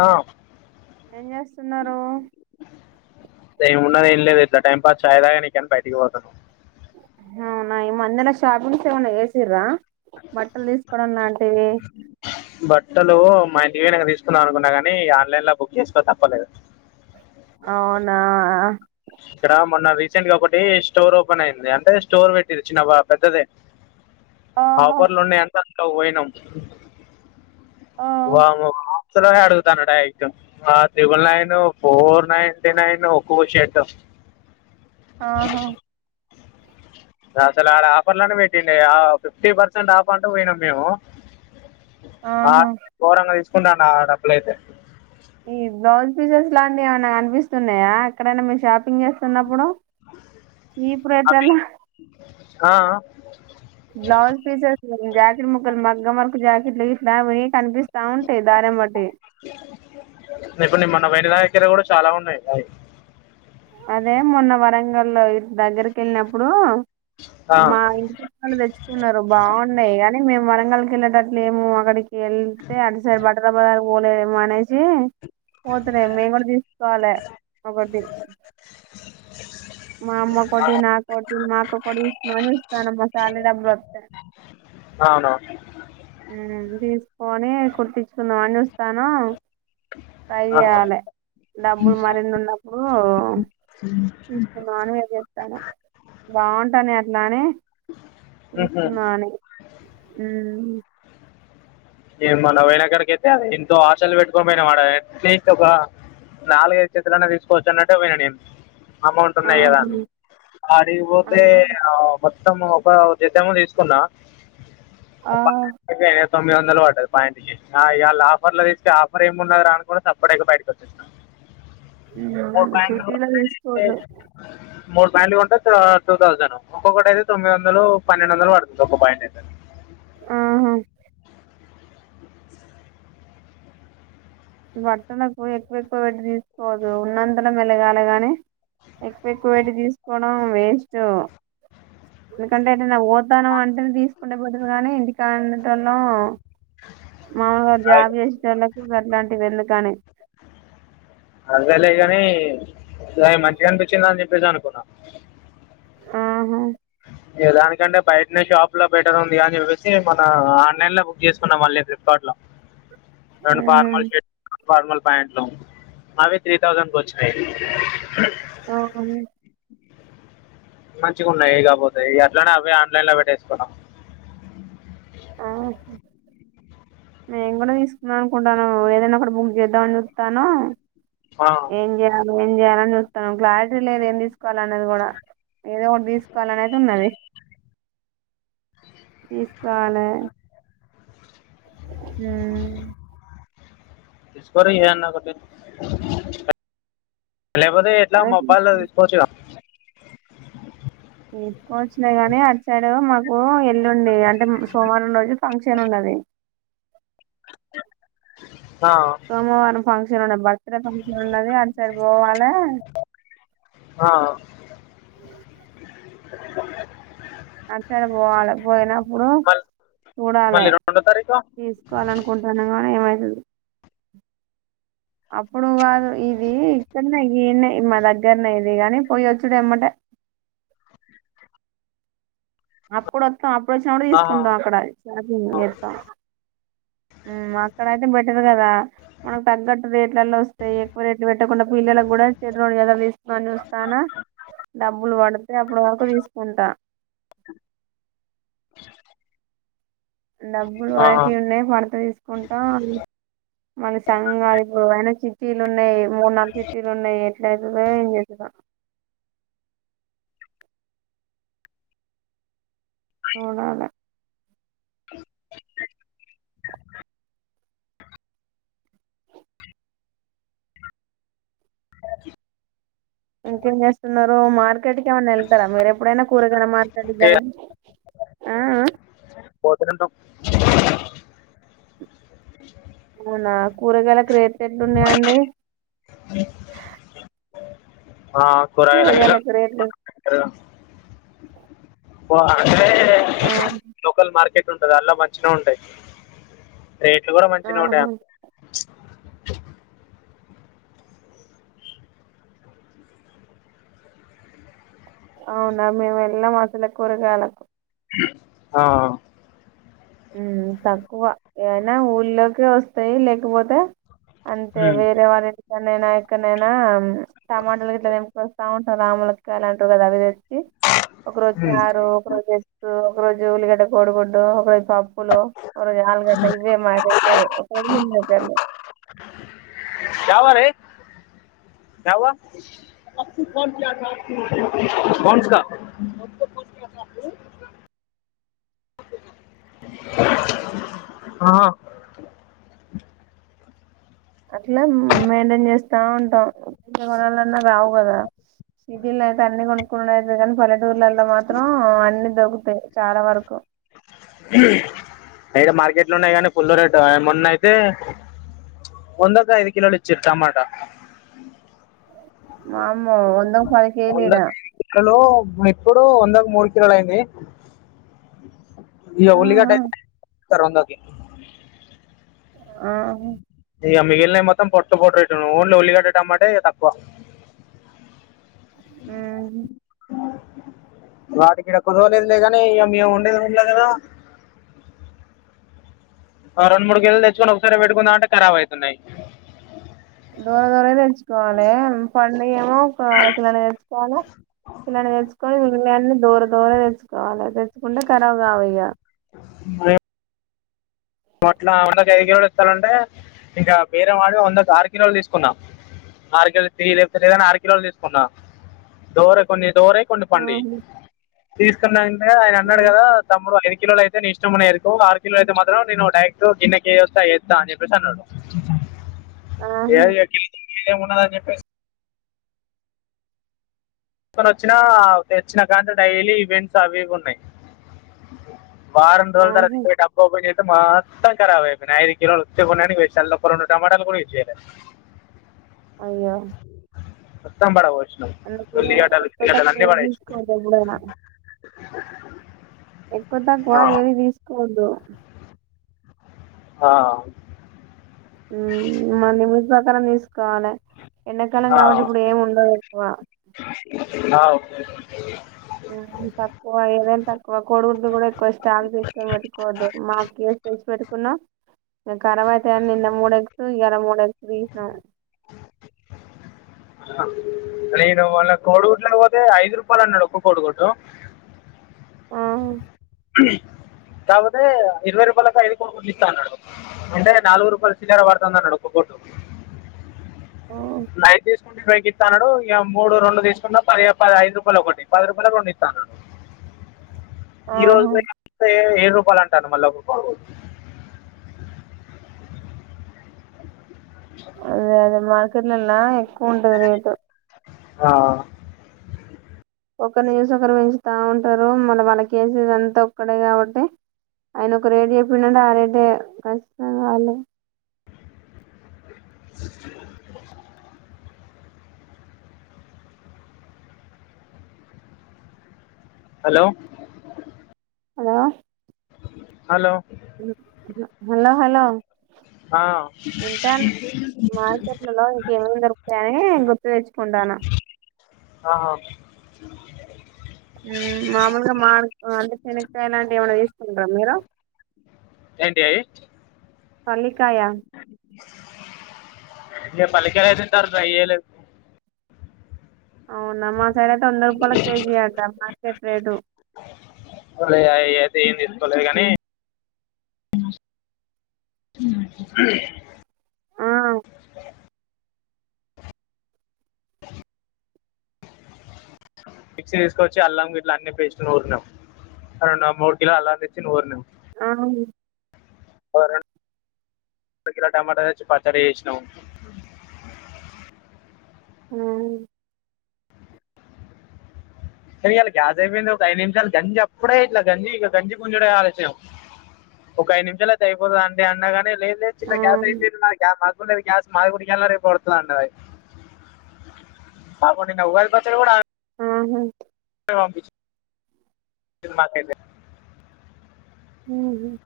ఆ ఏన్ జేస్తున్నారు. ఏమున్నది ఏం లేద్ ఇట్ల టైం పాస్ ఛాయ్ దాగనీకన్ బైటిక్ పొతాన్నం. అవ్నా ఈ మందనా షాపింగ్స్ ఏమన్న చేసింరా బట్టల్ దిస్కోవడం లాంటియి బట్టలు మా ఇంటికి పోయినంక తీస్కుందాం అనుకున్నా గనీ ఇగ ఆన్లైన్ల బుక్ చేస్కో తప్పలేదు. అవునా ఇక్కడ మొన్న రీసెంట్గా ఒకటి స్టోర్ ఓపెన్ అయింది. అంటే స్టోర్ వెట్టిర్రు చిన్న బా పెద్దదే ఓహో ఆఫర్లున్నయని సక్కగ్ పోయినం. ఓ వామ్మో వ ముసలోడే అడుగుతాండు డైరెక్ట్ ఆ త్రిబుల్నైను, ఫోర్ నైటీ నైను, ఒక్కో షర్ట్ ఆహా అసలాడ ఆఫర్లనే పెట్టిండే ఫిఫ్టీ పర్సెంట్ ఆఫ్ అంటే పొయినం మేము ఆ ఆహా ఘోరంగా తీస్కుంటాన్ ఆ డబ్బులైతే ఈ బ్లౌజ్ పీసెస్ లాంటియ్ ఎవన్నా కన్పిస్తున్నాయా ఎక్కడైనా మీర్ షాపింగ్ జేస్తున్నప్పుడు. ఈ ప్రయత్నంల్లా కా ఆ బ్లౌజ్ పీసేస్ జాకిట్ముక్కలు మగ్గంవర్క్ జాకిట్లు గిట్లా అవ్వి కన్పిస్త్ కౌంటే దారంబట్టి ఇక్కడ కూడా చాలా ఉన్నయి. అదే మొన్న వరంగల్లో దగ్గర్కెళ్ళినప్పుడూ ఆ, మా ఇంటి పక్కొల్లు తెచ్చుకున్నరు బాగున్నాయి కానీ మేము వ అసల్కెళ్ళేటట్లేము అక్కడికి ఎళ్తే అటు సైడ్ బట్టల బజార్ పోలేదేమో అనేసి పోతున్నాయి మేము కూడా తీసుకోవాలె ఒకటి మా అమ్మకోటి నాకోటి మా అక్క కోటి తీసుకుందామని నా సాలరీ డబ్బులు వస్తే ఆ ఉమ్ తీసుకోని కుట్టించుకుందాం చూస్తాను సై ఆ, చేయాల డబ్బులు మరిన్ని ఉన్నప్పుడు తీసుకుందాం అని వెయిట్ చేత్తన్న బాగుంటానై అట్లానే మ్హూ. తీసుకుందాం అని ఊ ఏ మొన్న బోయిన కడికైతే అది ఎంతో ఆశలు పెట్టుకొని పోయినం ఆడ అట్లిస్ట్ ఒక నాలుగైదు జతలన్న తీసుకోవచ్చు అన్నట్టే పోయినా నేను అమౌంట్ ఆ ఉన్నాయి కదా అని అడిగి ఆ పోతే మొత్తం ఒక జతేమో తీసుకున్నా ఆ. ఓ పాయింట్ కే తొమ్మిది వందలు వందలు పడ్డది పాయింట్ కి ఆ ఇయాల ఆఫర్ ల చూస్తే ఆఫర్ ఏమున్నది రా అనికొన్ సప్పడేయాక బయటకు వచ్చేశ్న. ఓ పాయింట్ సిటీలో తీసుకోవద్దు [unintelligible] మూడు పాయింట్లు కొంటే టు టూ థౌసండ్. ఒక్కొకటి అయితే తొమ్మిది వందలు, పన్నెండు వందలు పడుతుంది. ఒక పాయింట్ అయితే. ఆహ బట్టలకు ఎక్కువ ఎక్కువ వెట్టి తీసుకోవద్దు ఉన్నంతల మెలగాలి గాని ఎక్కువ ఎక్కువ వెట్టి తీసుకోవడం వేస్ట్ ఎందుకంటే ఓతానం అంటేనే తీసుకుంటే పోతది గానీ ఇంటికాడ ఉండేటోలం. మామలుగా జాబ్ జేసే టోళ్లకి గట్లాంటి అడ్గలే గాని గయి మంచిగనిపించింది అని చెప్పేసి అనుకున్న ఆహా దానికంటే బయటనే షాప్ లో బెటర్ ఉంది. అని చెప్పేసి మన ఆన్లైన్ లో బుక్ చేసుకున్నాం. మళ్ళీ ఫ్లిప్కార్ట్ లో రెం ఫార్మల్ షర్ట్ లు ఫార్మల్ ప్యాంట్లు అవి త్రీ థౌజండ్కి వచ్చినయ్. ఆ అవును మంచిగున్నయి కాపోతేయి ఇగ అట్లనే అవి ఆన్లైన్ లో వెట్టేసుకున్నా ఆహ్ మేము కూడా తీసుకుందాం అనుకుంటానం ఏదైనా ఒకటి బుక్ చేద్దామని చూత్తాను. ఆ, ఏం జయాల నువ్ ఏం జయాల అని సగం క్లారిటీ లేదు ఏం తీసుకోవాలి అనేది కూడా ఏదో ఒకటి తీసుకోవాలనైతే ఉన్నది. తీస్కోవలె హ్మ్ ఊ తీసుకో రా ఏదన్నా ఒకటి లేకపోతే ఎట్లా అదే మొబైల్లో తీసు తీసుకోవచ్చు గా తీసుకోవచ్చులే గానీ అటు సైడ్ మాకు ఓ ఎల్లుండి అంటే సోమవారం రోజు ఫంక్షన్ ఉన్నది. సోమవారం ఫంక్షన్ ఉన్నది. బర్త్డే ఫంక్షన్ ఉన్నది. అటు సైడ్ పోవాలే ఆ అటు సైడే పోవాల పోయినప్పుడు మళ్ళీ చూడాలే మళ్ళీ రెండో తారీఖు తీసుకోవాల అనుకుంటున్నా కానీ ఏమైతదో అప్పుడు కాదు ఇది ఇక్కడనే గీన్నె మా దగ్గరనే ఇది కాని పోయిొచ్చుడు ఏమ్మటే అప్పుడు ఒత్తం అప్పుడు వచ్చినప్పుడే ఆహా తీసుకుంటాం అక్కడ షాపింగ్ గట్టా మ్ అక్కడ అయితే బెటరు కదా. మనకు తగ్గట్టు రేట్లలన్నీ వస్తాయి. ఎక్కువ రేట్లు పెట్టకుండా పిల్లలకు కూడా చ్చదు అట్లతీష్ మన వస్తానా డబ్బులు పడితే అప్పడ వరకు తీసుకుంటా డబ్బులు ఆహా పడితేయ్ ఉన్నాయి పడత తీసుకుంటా మన సంఘాలిప్పు అయినాచి టీలు ఉన్నాయి మూడ్ నాలుగు చిటీలు ఉన్నాయి ఎట్ల యితదో ఏం చేసదొ సూడాలే ఇంకేం చేస్తున్నారు మార్ కెట్కి ఏమన్నా ఎల్తరా మీరు ఎప్పుడైనా కూరగాయల మార్కెట్కి అంటే గానీ పోతూనేయుంటం అవునా కూరగాయలక్ రేట్లు ఎట్లా ఉన్నాయి అండి ఆ కూరగాయలు కూరగాయలకు రేట్లు బా ఆ ఉంటంది అల్ల మంచిగానే ఉంటాయి రేట్లు కూడా మంచిగా ఉంటాయి అ ఆహా అవునా మేము ఎలాం అసలే కూరగాయలకు ఆ మ్ తక్కువ ఏవన్నా ఊళ్లోకే వస్తాయి లేకపోతే అంతే హ్మ్ వేరే వాళ్ళ ఇంటికాడ్ ఎక్కనైనా ఎక్కడనైనా టమాటాలు గిట్లా టెంకోస్తా ఉంటాం రాములకై అంటారు కదా అవి తెచ్చి ఒకరోజు హ్మ్ చారు ఒక ఒక్క రోజు ఎగ్గూ ఒక్క రోజు ఉల్లిగడ్డ కోడుగుడ్డు ఒక రోజు పప్పులు ఒక రోజు ఆలుగడ్ట్ట ఇవే మ రు ఒకరూ నిన్నక్కాల కాయ్ వా రే క్యఉవా కొన్సాకా ఆ అ అట్లా మెయింటైన్ చేస్తా ఉంటాం జీవి కొణాలన్నా రావు కదా సిటిల్ యితే అన్ని కొనుకునుడు ఐతది కానీ పల్లెటూరు మాత్రం అన్ని దొకుతాయి చాలా వరకు ఎడా మార్కెట్లు ఉన్నాయి కానీ ఫుల్ రేట్ మొన్న అయితే వందకు ఐదు కిలోకు ఇచ్చరు టమాటా వామ్మో వందకు పది కేజీలు ఈడ వందకి ఇప్పుడు మెకూడో మూడు కిల్లోలైంది ఇగా ఉల్లిగడ్ ఆహా అయితే ఈసారీ వందకి ఆహ ఇగా మిగిలినయి మొత్తం పొట్టు పోట్టు రేటును ఓన్లీ ఉల్లిగడ్డ టమాటే తక్కువ ఉమ్ వాటికి ఇడ కుదరలేదు లే కాని ఇగా మేము ఉండేకదా ఊరులో కదా ఆ రెండు మూడు కేజీలు తెచ్చుకుని ఒకసారె పెటుకుందాంమంటే కారబ్ అయితున్నాయి దొర దొరవి తెచ్చుకోవాలే పండు ఏమో ఒక అర కిలో తెచ్చుకోవాలే కిలాల తెచ్చుకొని ఇగాన్ని దొర దొర తెచ్చుకోవాలే తెచ్చుకుంటే కరాబ్ కవ్ఇగ అట్లా వందకి ఐదు కిలోలు ఇస్తానంటే ఇంకా బెరం ఆడి వందకి ఆరు కిలోలు తీసుకున్నా ఆర కలో చేయి లేప్తాలేదన్ ఆరూ కిలోల్ తీసుకున్నా దోర కొన్ని దోరై కొన్ని పండియ్ ఉహు తీస్కున్న అంటే ఆయన అన్నాడ్ ఉమ్ గదా తమ్ముడ్ ఐదు కిలోలు అయ్ గ ని ఇష్టంమున్నయ్ ఎరుకో ఆరు కిలో ఐతే మాత్రం నేను ఒ నైట్ గిన్నకి వస్తా ఎస్తా అని చెప్పేసి అన్నాడ్ ఏ ఆహా ఎ మీదేమ్ ఉన్నదన్ చెప్పేస్ తీస్కొనోచ్చినా తెచ్చినా కాడ్నుండి డైలీ ఈవెంట్స్ అవి ఇవి ఉన్నాయ్ వారం రోజుల్ తర్వత ఆహా ఇప్పుడె డబ్బా ఒపేన్ చేస్తే మొత్తం కరాబైపోయ్నయ్ ఐదు కిలోలు కొన్ననికి పెట్న అల్ల ఒక్క రొండు టమాటాల్ కూడ్ వేస్ట్ అయినాయి అయ్యో మోత్తాంబడవోయ్ అదే ఎక్వ తక్వ ఎం పడేసినాం తీస్కోకన్ మనద్ ఎక్వ తక్వ ఆ, ఏది తీస్కోద్దు ఆ ఉమ్ మన లిమిట్స్ పక్కన తీస్కోవలే ఎండాకాలం ఆ, కాబట్టి ఇప్పుడ్ ఆ. ఏం ఉండద్ ఎక్వ ఆ ఓకే అ మ్ తక్వ ఏదైన్ తక్వ కొడుగుడ్లు కూడా ఎక్కువ స్టాక్ తీసుకొని పెట్టుకోవద్దు మాకె తెచ్చ్ పెట్కున్నా ఇంక కరబైతై అని నిన్న మూడేగ్సూ ఇయలా మూడేగ్సూ తీస్నా నేను ఇవాళ్ళ కోడుగుడ్లకు పోతే ఐదు రూపాల్ అన్నాడ్ ఒక్క కోడుగుడ్డు ఆ కుమ్ కపోతే ఇర్వై రూపాలక్ ఐదు కోడిగుడ్లు ఇస్తా అన్నడు వెంటనే నల్గు రూపాయ చిల్లర పాడుతోంది అన్నడు ఒక్కకోడ్ లైతీస్ టోన్టీ ఫైకిస్తానడు ఇగ మూడు రోండు తీస్కున్న పయ పద్ ఐద్ రూపాలోకటి పద్ రూపాలక్ రోండీస్తాన్నాడ్ ఈ రోజ్ ఆహా ఏ అంటే ఏడ్ రూపాల్ అంటాండు మళ్ల ఒక కోడిగుడు అదే అదే మార్కెట్ లున్న ఎక్కువుంటది రేటు ఆ ఒకరని చూసి ఒకరు పెంచుత ఉంటారు మళ్ళ వాళ్లకేసేది అంత ఒక్కడే కాబట్టి ఆయన ఒక రేట్ చెప్పిన్డంటే ఆ రేటే కచితంవలె hello hello hello hello hello ఆ, వింటాన్న మార్కెట్లలో ఇంకేమేమ్ దొరుక్తాయని గుర్తు తెచ్చ్కుంటానా ఆహా ఉమ్ మామూల్గా మార్ అంతే శనకాయ లాంటి ఏమైనా తీస్కుంటుంర మీరు ఎంటియయి పల్లికాయ ఇంకా పల్లికయ తింటార్ గ యేలే అవునా మా సైడ్ ఐతే వంద రూపాలక్ కేజీ అంట మార్కెట్ రేటు ఒర్నియ అ ఐతే ఏం తీస్కోలే గాని ఉహహ్ ఆ మిక్సీ తీస్కొచ్చి అల్లం గిట్లా అన్ని పేస్ట్ నూరినం అరున్న మూడ్ కిలో అల్లం దెచ్చి నూర్నమ్ అవును [inaudible] తర్వాత అద కిల టమాటలు తెచ్చి పచ్చడి చేసినం ఉహ్మ్ కానీ ఇయల గ్యాస్ అయిపోయింది ఒక ఐదు నిమిషాలు గంజి అప్పుడే ఇట్ల గంజి ఇగ గంజి గుంజుడే ఆలస్యం ఒక ఐదు నిమిషాల్ అయితె అయిపోద అండి అన్నాగాని లేద్ లెద్ చిన్న ఆ గ్యాస్ అయిపోయింది నా గ్యాస్ కున్నది గ్యాస్ మాది కూడా ఇయలానో రేపో ఒడత్తదండి అ పాపం నిన్న ఉగాది పచ్చడి కూడా ఆహా ఇప్పుడే పంపించి సినిమాకైతే ఉహ్మ్మ్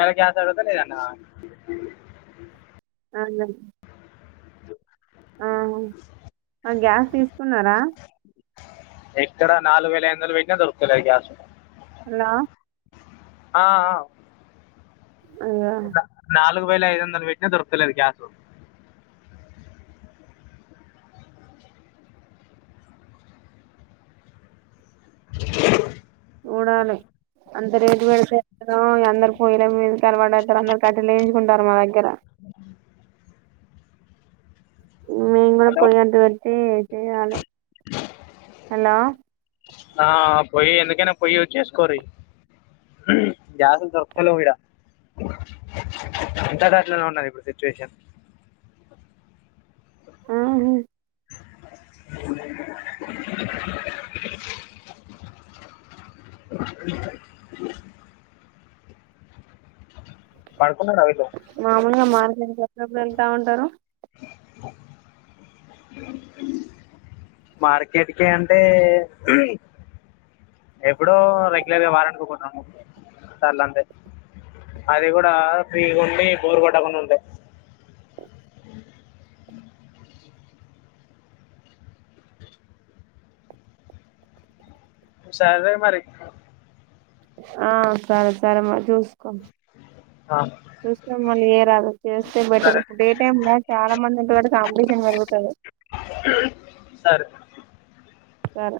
ఇయలా గ్యాస్ అడుగుతే లేదన్నదామె అ అన్న అవును అ గ్యాస్ తీసుకున్నారా ఎక్కడ నాలుగు వేయిలా ఐదు వందలు వెట్టిిన దొరకుతలేద్ గ్యాస్ హలో ఆ ఆ అయ్యో నాలుగు వేయిలా ఐదు వందలు పెట్టినా దొరకలేదు గ్యాస్ [unintelligible] చూడాలే అంత రేటు పెడితే ఎట్లనో ఇగ అందరు పోయల మీద తర్వాడ దరు అందరూ కట్టే లేయించుకుంటారు మా దగ్గర మేమ్ గూడా హలో పోయి అంటిపెట్టి చేయాలే హలో ఆ పొయ్యి ఎందుకైనా పొయ్యి యూస్ చేసుకోర్రి గ్యాస్ లు దొరక్తలేవు ఈడ అంతటా అట్లనే ఉన్నది ఇప్పుడు సిచ్యువేషన్ అ హ్ [unintelligible] [unintelligible] పడుకున్నారా వీళ్ళు తే ఎప్పడెప్పుడు ఎళ్తా ఉంటారు [unintelligible] మార్కెట్ కి అంటే ఎప్పుడో రెగ్యులర్ గా వారానికి ఒటి రెండు మూడు సార్ల అంతే అది కూడా ఫ్రీగుండి బోరు గొట్టకుండా ఉంటే సరే మరి ఆ సరే సరే మరి చూసుకో ఆ చూసుకొని మళ్ళీ చేయ రాదు చేస్తే బెట్టర్ సరే ఇప్పుడు డే టైమ్ లో చాలా మంది ఉంటారుకట్టి కాంపిటీషన్ పెరుగుతది సరే సరే